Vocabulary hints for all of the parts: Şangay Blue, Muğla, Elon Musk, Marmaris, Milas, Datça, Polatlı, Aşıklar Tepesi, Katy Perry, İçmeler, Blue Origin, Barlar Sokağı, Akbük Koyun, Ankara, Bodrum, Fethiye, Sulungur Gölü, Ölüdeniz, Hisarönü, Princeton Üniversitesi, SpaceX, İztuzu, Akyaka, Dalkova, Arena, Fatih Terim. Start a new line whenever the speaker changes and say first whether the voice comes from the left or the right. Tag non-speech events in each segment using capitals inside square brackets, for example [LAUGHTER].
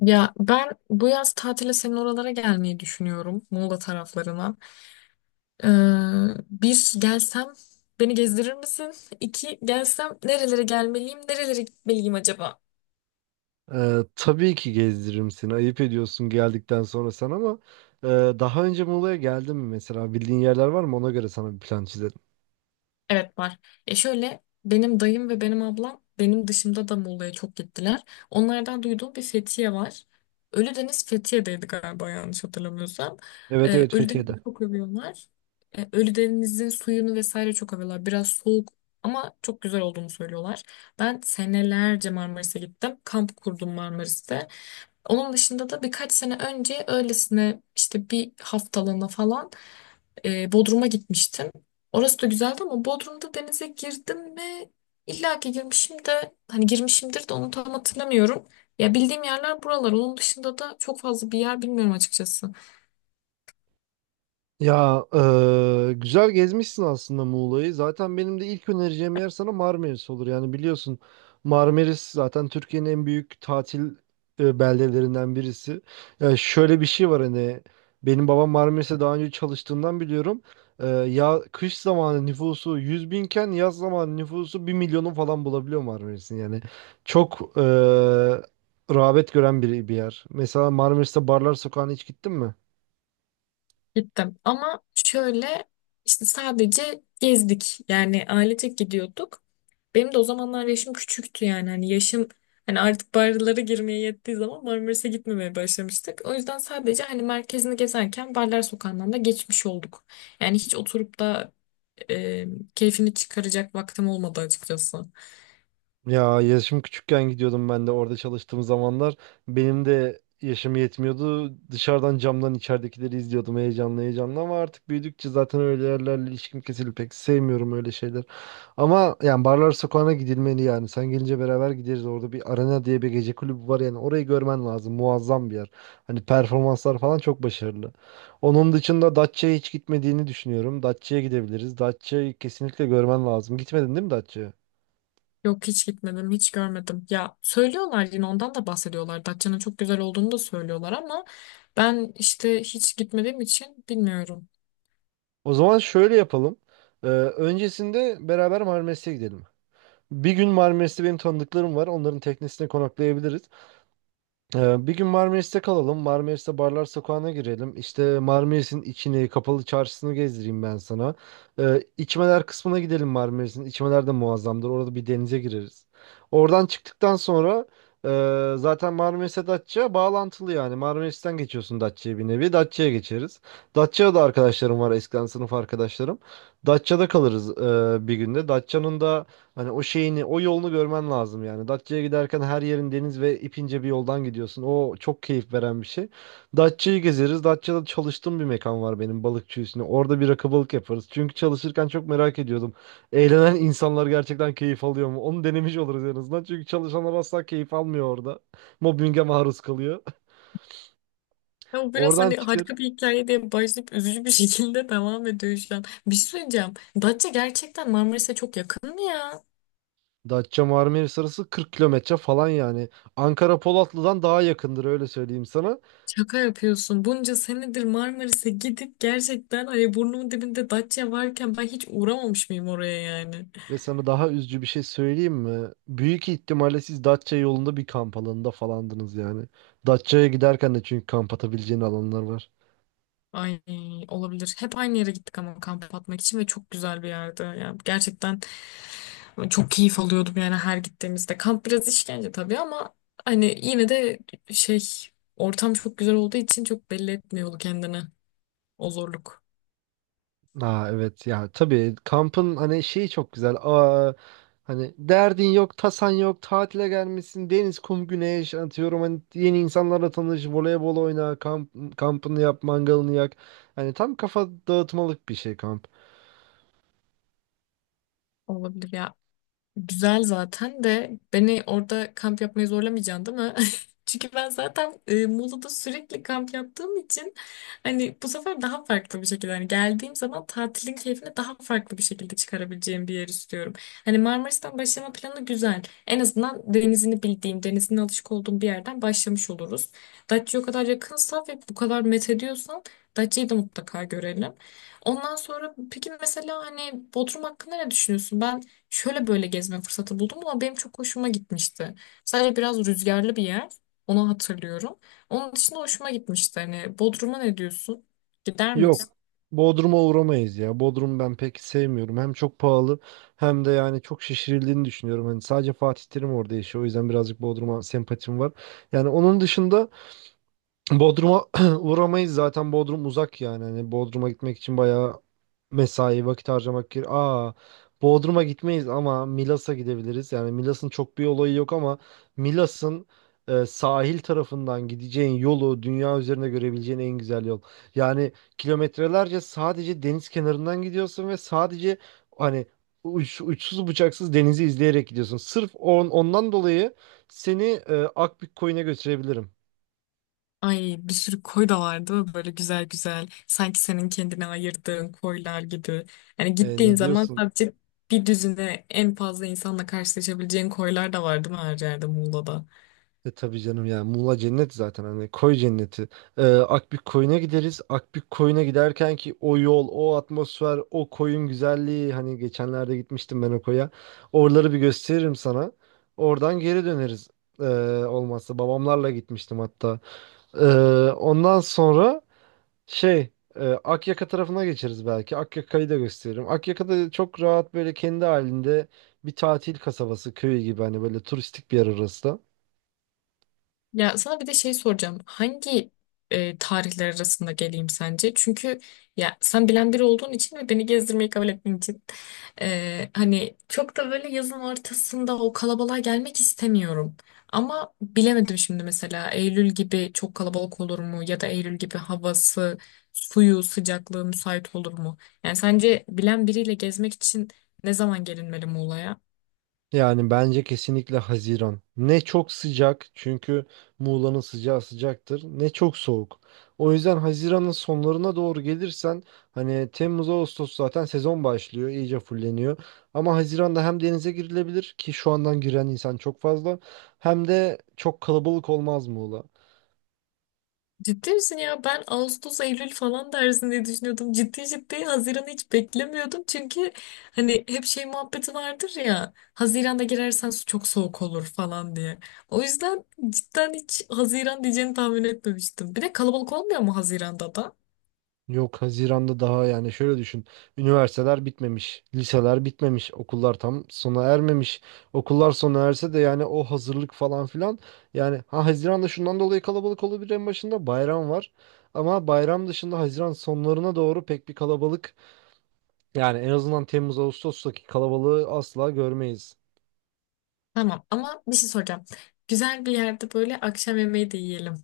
left: Ya ben bu yaz tatile senin oralara gelmeyi düşünüyorum. Muğla taraflarına. Ee, Bir gelsem beni gezdirir misin? İki gelsem nerelere gelmeliyim, nerelere gitmeliyim acaba?
right: Tabii ki gezdiririm seni. Ayıp ediyorsun geldikten sonra sen ama e, daha önce Muğla'ya geldin mi mesela? Bildiğin yerler var mı? Ona göre sana bir plan çizelim.
left: Evet var. Ya şöyle benim dayım ve benim ablam benim dışımda da Muğla'ya çok gittiler. Onlardan duyduğum bir Fethiye var. Ölüdeniz Fethiye'deydi galiba yanlış hatırlamıyorsam.
right: Evet, evet, Fethiye'de.
left: Ölüdeniz'i çok övüyorlar. Ölüdeniz'in suyunu vesaire çok övüyorlar. Biraz soğuk ama çok güzel olduğunu söylüyorlar. Ben senelerce Marmaris'e gittim. Kamp kurdum Marmaris'te. Onun dışında da birkaç sene önce öylesine işte bir haftalığına falan Bodrum'a gitmiştim. Orası da güzeldi ama Bodrum'da denize girdim mi? İlla ki girmişim de hani girmişimdir de onu tam hatırlamıyorum. Ya bildiğim yerler buralar. Onun dışında da çok fazla bir yer bilmiyorum açıkçası.
right: Ya güzel gezmişsin aslında Muğla'yı. Zaten benim de ilk önereceğim yer sana Marmaris olur. Yani biliyorsun, Marmaris zaten Türkiye'nin en büyük tatil beldelerinden birisi. Ya şöyle bir şey var, hani benim babam Marmaris'e daha önce çalıştığından biliyorum. Ya, kış zamanı nüfusu 100 binken yaz zamanı nüfusu bir milyonu falan bulabiliyor Marmaris'in. Yani çok rağbet gören bir yer. Mesela Marmaris'te Barlar Sokağı'na hiç gittin mi?
left: Gittim ama şöyle işte sadece gezdik yani ailecek gidiyorduk. Benim de o zamanlar yaşım küçüktü yani hani yaşım hani artık barlara girmeye yettiği zaman Marmaris'e gitmemeye başlamıştık. O yüzden sadece hani merkezini gezerken Barlar Sokağı'ndan da geçmiş olduk. Yani hiç oturup da e, keyfini çıkaracak vaktim olmadı açıkçası.
right: Ya, yaşım küçükken gidiyordum ben de orada çalıştığım zamanlar. Benim de yaşım yetmiyordu. Dışarıdan camdan içeridekileri izliyordum heyecanlı heyecanlı, ama artık büyüdükçe zaten öyle yerlerle ilişkim kesildi. Pek sevmiyorum öyle şeyler. Ama yani barlar sokağına gidilmeli yani. Sen gelince beraber gideriz. Orada bir arena diye bir gece kulübü var yani. Orayı görmen lazım. Muazzam bir yer. Hani performanslar falan çok başarılı. Onun dışında Datça'ya hiç gitmediğini düşünüyorum. Datça'ya gidebiliriz. Datça'yı kesinlikle görmen lazım. Gitmedin değil mi Datça'ya?
left: Yok hiç gitmedim, hiç görmedim. Ya söylüyorlar yine ondan da bahsediyorlar. Datça'nın çok güzel olduğunu da söylüyorlar ama ben işte hiç gitmediğim için bilmiyorum.
right: O zaman şöyle yapalım. Öncesinde beraber Marmaris'e gidelim. Bir gün Marmaris'te benim tanıdıklarım var. Onların teknesine konaklayabiliriz. Bir gün Marmaris'te kalalım. Marmaris'te barlar sokağına girelim. İşte Marmaris'in içini, kapalı çarşısını gezdireyim ben sana. İçmeler kısmına gidelim Marmaris'in. İçmeler de muazzamdır. Orada bir denize gireriz. Oradan çıktıktan sonra zaten Marmaris'e Datça bağlantılı yani. Marmaris'ten geçiyorsun Datça'ya bir nevi. Datça'ya geçeriz. Datça'da da arkadaşlarım var. Eskiden sınıf arkadaşlarım. Datça'da kalırız bir günde. Datça'nın da hani o şeyini, o yolunu görmen lazım yani. Datça'ya giderken her yerin deniz ve ipince bir yoldan gidiyorsun. O çok keyif veren bir şey. Datça'yı gezeriz. Datça'da çalıştığım bir mekan var benim, balıkçı üstüne. Orada bir rakı balık yaparız. Çünkü çalışırken çok merak ediyordum. Eğlenen insanlar gerçekten keyif alıyor mu? Onu denemiş oluruz en azından. Çünkü çalışanlar asla keyif almıyor orada. Mobbinge maruz kalıyor.
left: Ya
right: [LAUGHS]
left: biraz
right: Oradan
left: hani
right: çıkar.
left: harika bir hikaye diye başlayıp üzücü bir şekilde [LAUGHS] devam ediyor şu an. Bir şey söyleyeceğim. Datça gerçekten Marmaris'e çok yakın mı ya?
right: Datça Marmaris arası 40 kilometre falan yani. Ankara Polatlı'dan daha yakındır, öyle söyleyeyim sana.
left: Şaka yapıyorsun. Bunca senedir Marmaris'e gidip gerçekten hani burnumun dibinde Datça varken ben hiç uğramamış mıyım oraya yani?
right: Ve sana daha üzücü bir şey söyleyeyim mi? Büyük ihtimalle siz Datça yolunda bir kamp alanında falandınız yani. Datça'ya giderken de çünkü kamp atabileceğin alanlar var.
left: Ay olabilir. Hep aynı yere gittik ama kamp atmak için ve çok güzel bir yerde. Yani gerçekten çok keyif alıyordum yani her gittiğimizde. Kamp biraz işkence tabii ama hani yine de şey. Ortam çok güzel olduğu için çok belli etmiyordu kendini. O zorluk
right: Aa, evet ya, tabii kampın hani şeyi çok güzel. Aa, hani derdin yok, tasan yok, tatile gelmişsin, deniz, kum, güneş atıyorum. Hani yeni insanlarla tanış, voleybol oyna, kamp, kampını yap, mangalını yak. Hani tam kafa dağıtmalık bir şey kamp.
left: olabilir ya. Güzel zaten de beni orada kamp yapmayı zorlamayacaksın değil mi? [LAUGHS] Çünkü ben zaten Muğla'da sürekli kamp yaptığım için hani bu sefer daha farklı bir şekilde hani geldiğim zaman tatilin keyfini daha farklı bir şekilde çıkarabileceğim bir yer istiyorum. Hani Marmaris'ten başlama planı güzel. En azından denizini bildiğim, denizine alışık olduğum bir yerden başlamış oluruz. Datça'ya o kadar yakınsa ve bu kadar met ediyorsan Datça'yı da mutlaka görelim. Ondan sonra peki mesela hani Bodrum hakkında ne düşünüyorsun? Ben şöyle böyle gezme fırsatı buldum ama benim çok hoşuma gitmişti. Sadece biraz rüzgarlı bir yer. Onu hatırlıyorum. Onun dışında hoşuma gitmişti. Hani Bodrum'a ne diyorsun? Gider
right: Yok.
left: miyiz?
right: Bodrum'a uğramayız ya. Bodrum ben pek sevmiyorum. Hem çok pahalı hem de yani çok şişirildiğini düşünüyorum. Hani sadece Fatih Terim orada yaşıyor. O yüzden birazcık Bodrum'a sempatim var. Yani onun dışında Bodrum'a [CLEARS THROAT] uğramayız, zaten Bodrum uzak yani. Hani Bodrum'a gitmek için bayağı mesai vakit harcamak gerekiyor. Aa, Bodrum'a gitmeyiz ama Milas'a gidebiliriz. Yani Milas'ın çok bir olayı yok ama Milas'ın sahil tarafından gideceğin yolu, dünya üzerinde görebileceğin en güzel yol. Yani kilometrelerce sadece deniz kenarından gidiyorsun ve sadece, hani, uçsuz bucaksız denizi izleyerek gidiyorsun. Sırf ondan dolayı seni Akbük Koyun'a götürebilirim.
left: Ay bir sürü koy da vardı böyle güzel güzel. Sanki senin kendine ayırdığın koylar gibi. Yani
right: E,
left: gittiğin
right: ne
left: zaman
right: diyorsun?
left: sadece bir düzine en fazla insanla karşılaşabileceğin koylar da vardı mı her yerde Muğla'da?
right: E, tabii canım ya, Muğla cennet zaten, hani koy cenneti. Akbük Koyun'a gideriz. Akbük Koyun'a giderken ki o yol, o atmosfer, o koyun güzelliği, hani geçenlerde gitmiştim ben o koya. Oraları bir gösteririm sana. Oradan geri döneriz. Ee, Olmazsa babamlarla gitmiştim hatta. Ee, Ondan sonra, şey, Akyaka tarafına geçeriz belki. Akyaka'yı da gösteririm. Akyaka'da çok rahat, böyle kendi halinde bir tatil kasabası köyü gibi, hani böyle turistik bir yer orası da.
left: Ya sana bir de şey soracağım. Hangi tarihler arasında geleyim sence? Çünkü ya sen bilen biri olduğun için ve beni gezdirmeyi kabul ettiğin için hani çok da böyle yazın ortasında o kalabalığa gelmek istemiyorum. Ama bilemedim şimdi mesela Eylül gibi çok kalabalık olur mu ya da Eylül gibi havası, suyu, sıcaklığı müsait olur mu? Yani sence bilen biriyle gezmek için ne zaman gelinmeli Muğla'ya?
right: Yani bence kesinlikle Haziran. Ne çok sıcak, çünkü Muğla'nın sıcağı sıcaktır, ne çok soğuk. O yüzden Haziran'ın sonlarına doğru gelirsen, hani Temmuz Ağustos zaten sezon başlıyor, iyice fulleniyor. Ama Haziran'da hem denize girilebilir ki şu andan giren insan çok fazla, hem de çok kalabalık olmaz Muğla.
left: Ciddi misin ya? Ben Ağustos, Eylül falan dersin diye düşünüyordum. Ciddi ciddi Haziran'ı hiç beklemiyordum. Çünkü hani hep şey muhabbeti vardır ya. Haziran'da girersen su çok soğuk olur falan diye. O yüzden cidden hiç Haziran diyeceğini tahmin etmemiştim. Bir de kalabalık olmuyor mu Haziran'da da?
right: Yok, Haziran'da daha, yani şöyle düşün. Üniversiteler bitmemiş, liseler bitmemiş, okullar tam sona ermemiş. Okullar sona erse de yani o hazırlık falan filan. Yani ha, Haziran'da şundan dolayı kalabalık olabilir, en başında bayram var. Ama bayram dışında Haziran sonlarına doğru pek bir kalabalık, yani en azından Temmuz Ağustos'taki kalabalığı asla görmeyiz.
left: Tamam ama bir şey soracağım. Güzel bir yerde böyle akşam yemeği de yiyelim.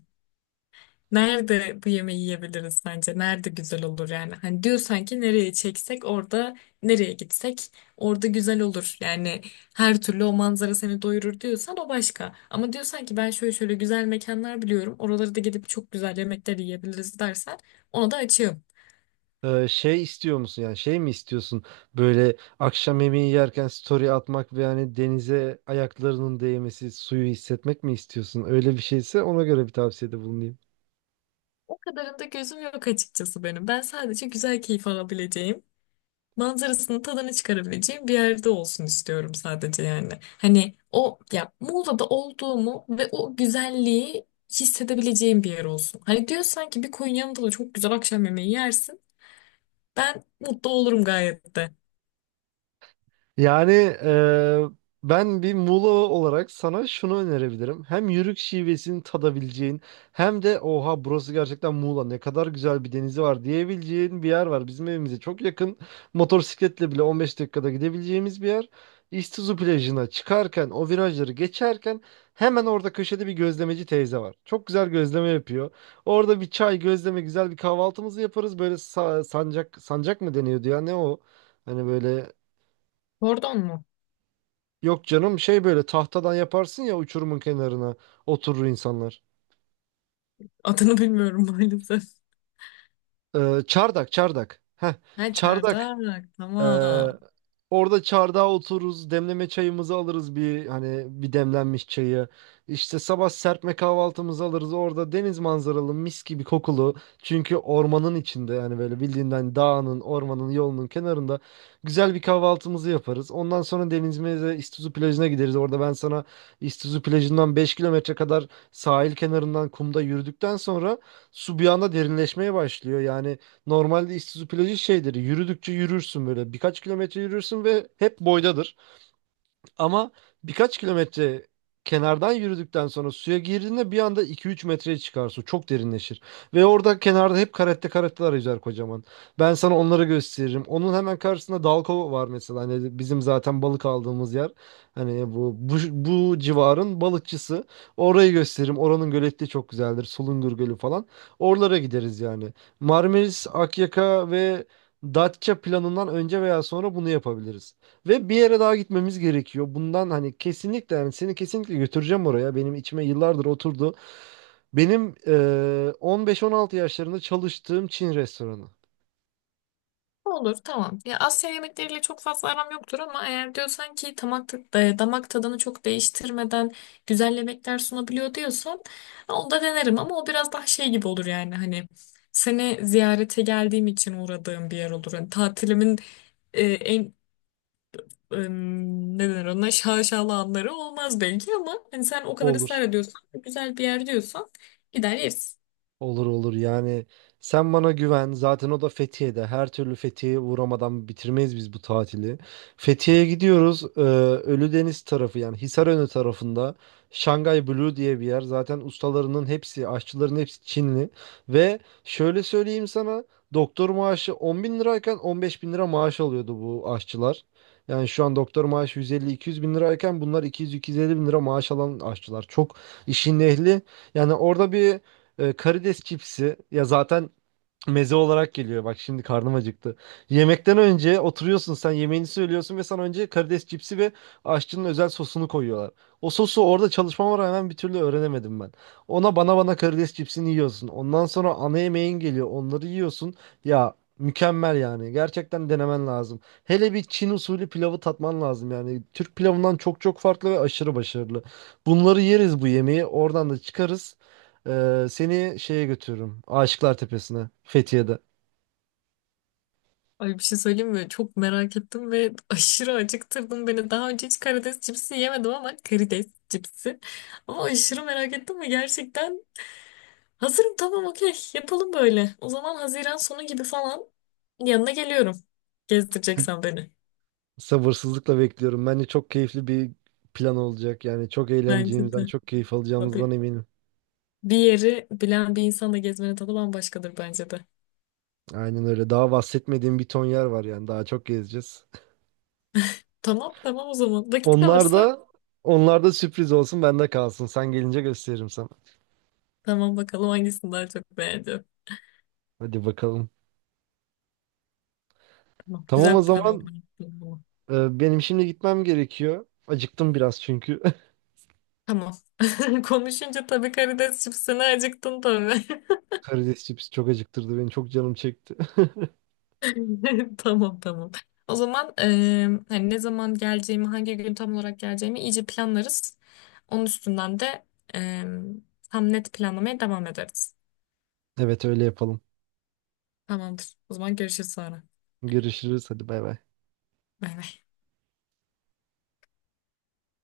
left: Nerede bu yemeği yiyebiliriz sence? Nerede güzel olur yani? Hani diyorsan ki nereye çeksek orada nereye gitsek orada güzel olur. Yani her türlü o manzara seni doyurur diyorsan o başka. Ama diyorsan ki ben şöyle şöyle güzel mekanlar biliyorum. Oralara da gidip çok güzel yemekler yiyebiliriz dersen ona da açığım.
right: Şey istiyor musun, yani şey mi istiyorsun, böyle akşam yemeği yerken story atmak ve yani denize ayaklarının değmesi, suyu hissetmek mi istiyorsun? Öyle bir şeyse ona göre bir tavsiyede bulunayım.
left: O kadarında gözüm yok açıkçası benim. Ben sadece güzel keyif alabileceğim manzarasını, tadını çıkarabileceğim bir yerde olsun istiyorum sadece yani. Hani o ya Muğla'da olduğumu ve o güzelliği hissedebileceğim bir yer olsun. Hani diyorsan ki bir koyun yanında da çok güzel akşam yemeği yersin. Ben mutlu olurum gayet de.
right: Yani eee, ben bir Muğla olarak sana şunu önerebilirim. Hem yörük şivesini tadabileceğin hem de oha, burası gerçekten Muğla, ne kadar güzel bir denizi var diyebileceğin bir yer var. Bizim evimize çok yakın, motosikletle bile 15 dakikada gidebileceğimiz bir yer. İztuzu plajına çıkarken o virajları geçerken hemen orada köşede bir gözlemeci teyze var. Çok güzel gözleme yapıyor. Orada bir çay gözleme, güzel bir kahvaltımızı yaparız. Böyle sancak sancak mı deniyordu ya, ne o? Hani böyle.
left: Pardon mu?
right: Yok canım, şey, böyle tahtadan yaparsın ya uçurumun kenarına, oturur insanlar.
left: Adını bilmiyorum [LAUGHS] maalesef.
right: Çardak, çardak. Heh,
left: Ha,
right: çardak.
left: çardak,
right: Ee,
left: tamam.
right: Orada çardağa otururuz, demleme çayımızı alırız, bir hani bir demlenmiş çayı. İşte sabah serpme kahvaltımızı alırız. Orada deniz manzaralı, mis gibi kokulu. Çünkü ormanın içinde yani, böyle bildiğinden dağının, ormanın, yolunun kenarında güzel bir kahvaltımızı yaparız. Ondan sonra denizimize, İstizu plajına gideriz. Orada ben sana İstizu plajından 5 kilometre kadar sahil kenarından kumda yürüdükten sonra su bir anda derinleşmeye başlıyor. Yani normalde Isuzu plajı şeydir. Yürüdükçe yürürsün böyle. Birkaç kilometre yürürsün ve hep boydadır. Ama birkaç kilometre kenardan yürüdükten sonra suya girdiğinde bir anda 2-3 metreye çıkar su. Çok derinleşir. Ve orada kenarda hep karetteler yüzer, kocaman. Ben sana onları gösteririm. Onun hemen karşısında Dalkova var mesela. Hani bizim zaten balık aldığımız yer. Hani bu civarın balıkçısı. Orayı gösteririm. Oranın göleti çok güzeldir. Sulungur Gölü falan. Oralara gideriz yani. Marmaris, Akyaka ve Datça planından önce veya sonra bunu yapabiliriz. Ve bir yere daha gitmemiz gerekiyor. Bundan, hani, kesinlikle yani seni kesinlikle götüreceğim oraya. Benim içime yıllardır oturdu. Benim 15-16 yaşlarında çalıştığım Çin restoranı.
left: Olur, tamam. Ya Asya yemekleriyle çok fazla aram yoktur ama eğer diyorsan ki damak, damak tadını çok değiştirmeden güzel yemekler sunabiliyor diyorsan onu da denerim ama o biraz daha şey gibi olur yani hani seni ziyarete geldiğim için uğradığım bir yer olur. Hani tatilimin e, en e, ne denir ona, şaşalı anları olmaz belki ama hani sen o kadar ısrar
right: Olur.
left: ediyorsan güzel bir yer diyorsan gider yeriz.
right: Olur, olur, yani sen bana güven, zaten o da Fethiye'de. Her türlü Fethiye'ye uğramadan bitirmeyiz biz bu tatili. Fethiye'ye gidiyoruz. Ölüdeniz tarafı, yani Hisarönü tarafında Şangay Blue diye bir yer. Zaten ustalarının hepsi, aşçıların hepsi Çinli. Ve şöyle söyleyeyim sana, doktor maaşı 10 bin lirayken 15 bin lira maaş alıyordu bu aşçılar. Yani şu an doktor maaşı 150-200 bin lirayken bunlar 200-250 bin lira maaş alan aşçılar. Çok işin ehli. Yani orada bir karides cipsi ya zaten meze olarak geliyor. Bak, şimdi karnım acıktı. Yemekten önce oturuyorsun, sen yemeğini söylüyorsun ve sana önce karides cipsi ve aşçının özel sosunu koyuyorlar. O sosu orada çalışmama rağmen bir türlü öğrenemedim ben. Ona bana karides cipsini yiyorsun. Ondan sonra ana yemeğin geliyor. Onları yiyorsun. Ya mükemmel yani. Gerçekten denemen lazım. Hele bir Çin usulü pilavı tatman lazım yani. Türk pilavından çok çok farklı ve aşırı başarılı. Bunları yeriz bu yemeği. Oradan da çıkarız. Seni şeye götürürüm, Aşıklar Tepesi'ne, Fethiye'de.
left: Ay, bir şey söyleyeyim mi? Çok merak ettim ve [LAUGHS] aşırı acıktırdın beni. Daha önce hiç karides cipsi yemedim ama karides cipsi. Ama aşırı merak ettim ve gerçekten hazırım, tamam, okey, yapalım böyle. O zaman Haziran sonu gibi falan yanına geliyorum. Gezdireceksen beni.
right: Sabırsızlıkla bekliyorum. Bence çok keyifli bir plan olacak. Yani çok
left: Bence
right: eğleneceğimizden,
left: de.
right: çok keyif alacağımızdan
left: Abi,
right: eminim.
left: bir yeri bilen bir insanla gezmenin tadı bambaşkadır bence de.
right: Aynen öyle. Daha bahsetmediğim bir ton yer var yani. Daha çok gezeceğiz.
left: Tamam tamam o zaman. Vakit
right: Onlar
left: kalırsa
right: da Onlar da sürpriz olsun, bende kalsın. Sen gelince gösteririm sana.
left: tamam, bakalım hangisini daha çok beğendim.
right: Hadi bakalım.
left: Tamam,
right: Tamam,
left: güzel
right: o
left: bir plan oldu.
right: zaman. Benim şimdi gitmem gerekiyor. Acıktım biraz çünkü. [LAUGHS]
left: Tamam. [LAUGHS] Konuşunca tabii karides çipsine acıktın tabii.
right: Karides cipsi çok acıktırdı beni. Çok canım çekti.
left: [LAUGHS] Tamam tamam. O zaman hani ne zaman geleceğimi, hangi gün tam olarak geleceğimi iyice planlarız. Onun üstünden de eee, tam net planlamaya devam ederiz.
right: [LAUGHS] Evet, öyle yapalım.
left: Tamamdır. O zaman görüşürüz sonra.
right: Görüşürüz. Hadi, bay bay.
left: Bay bay.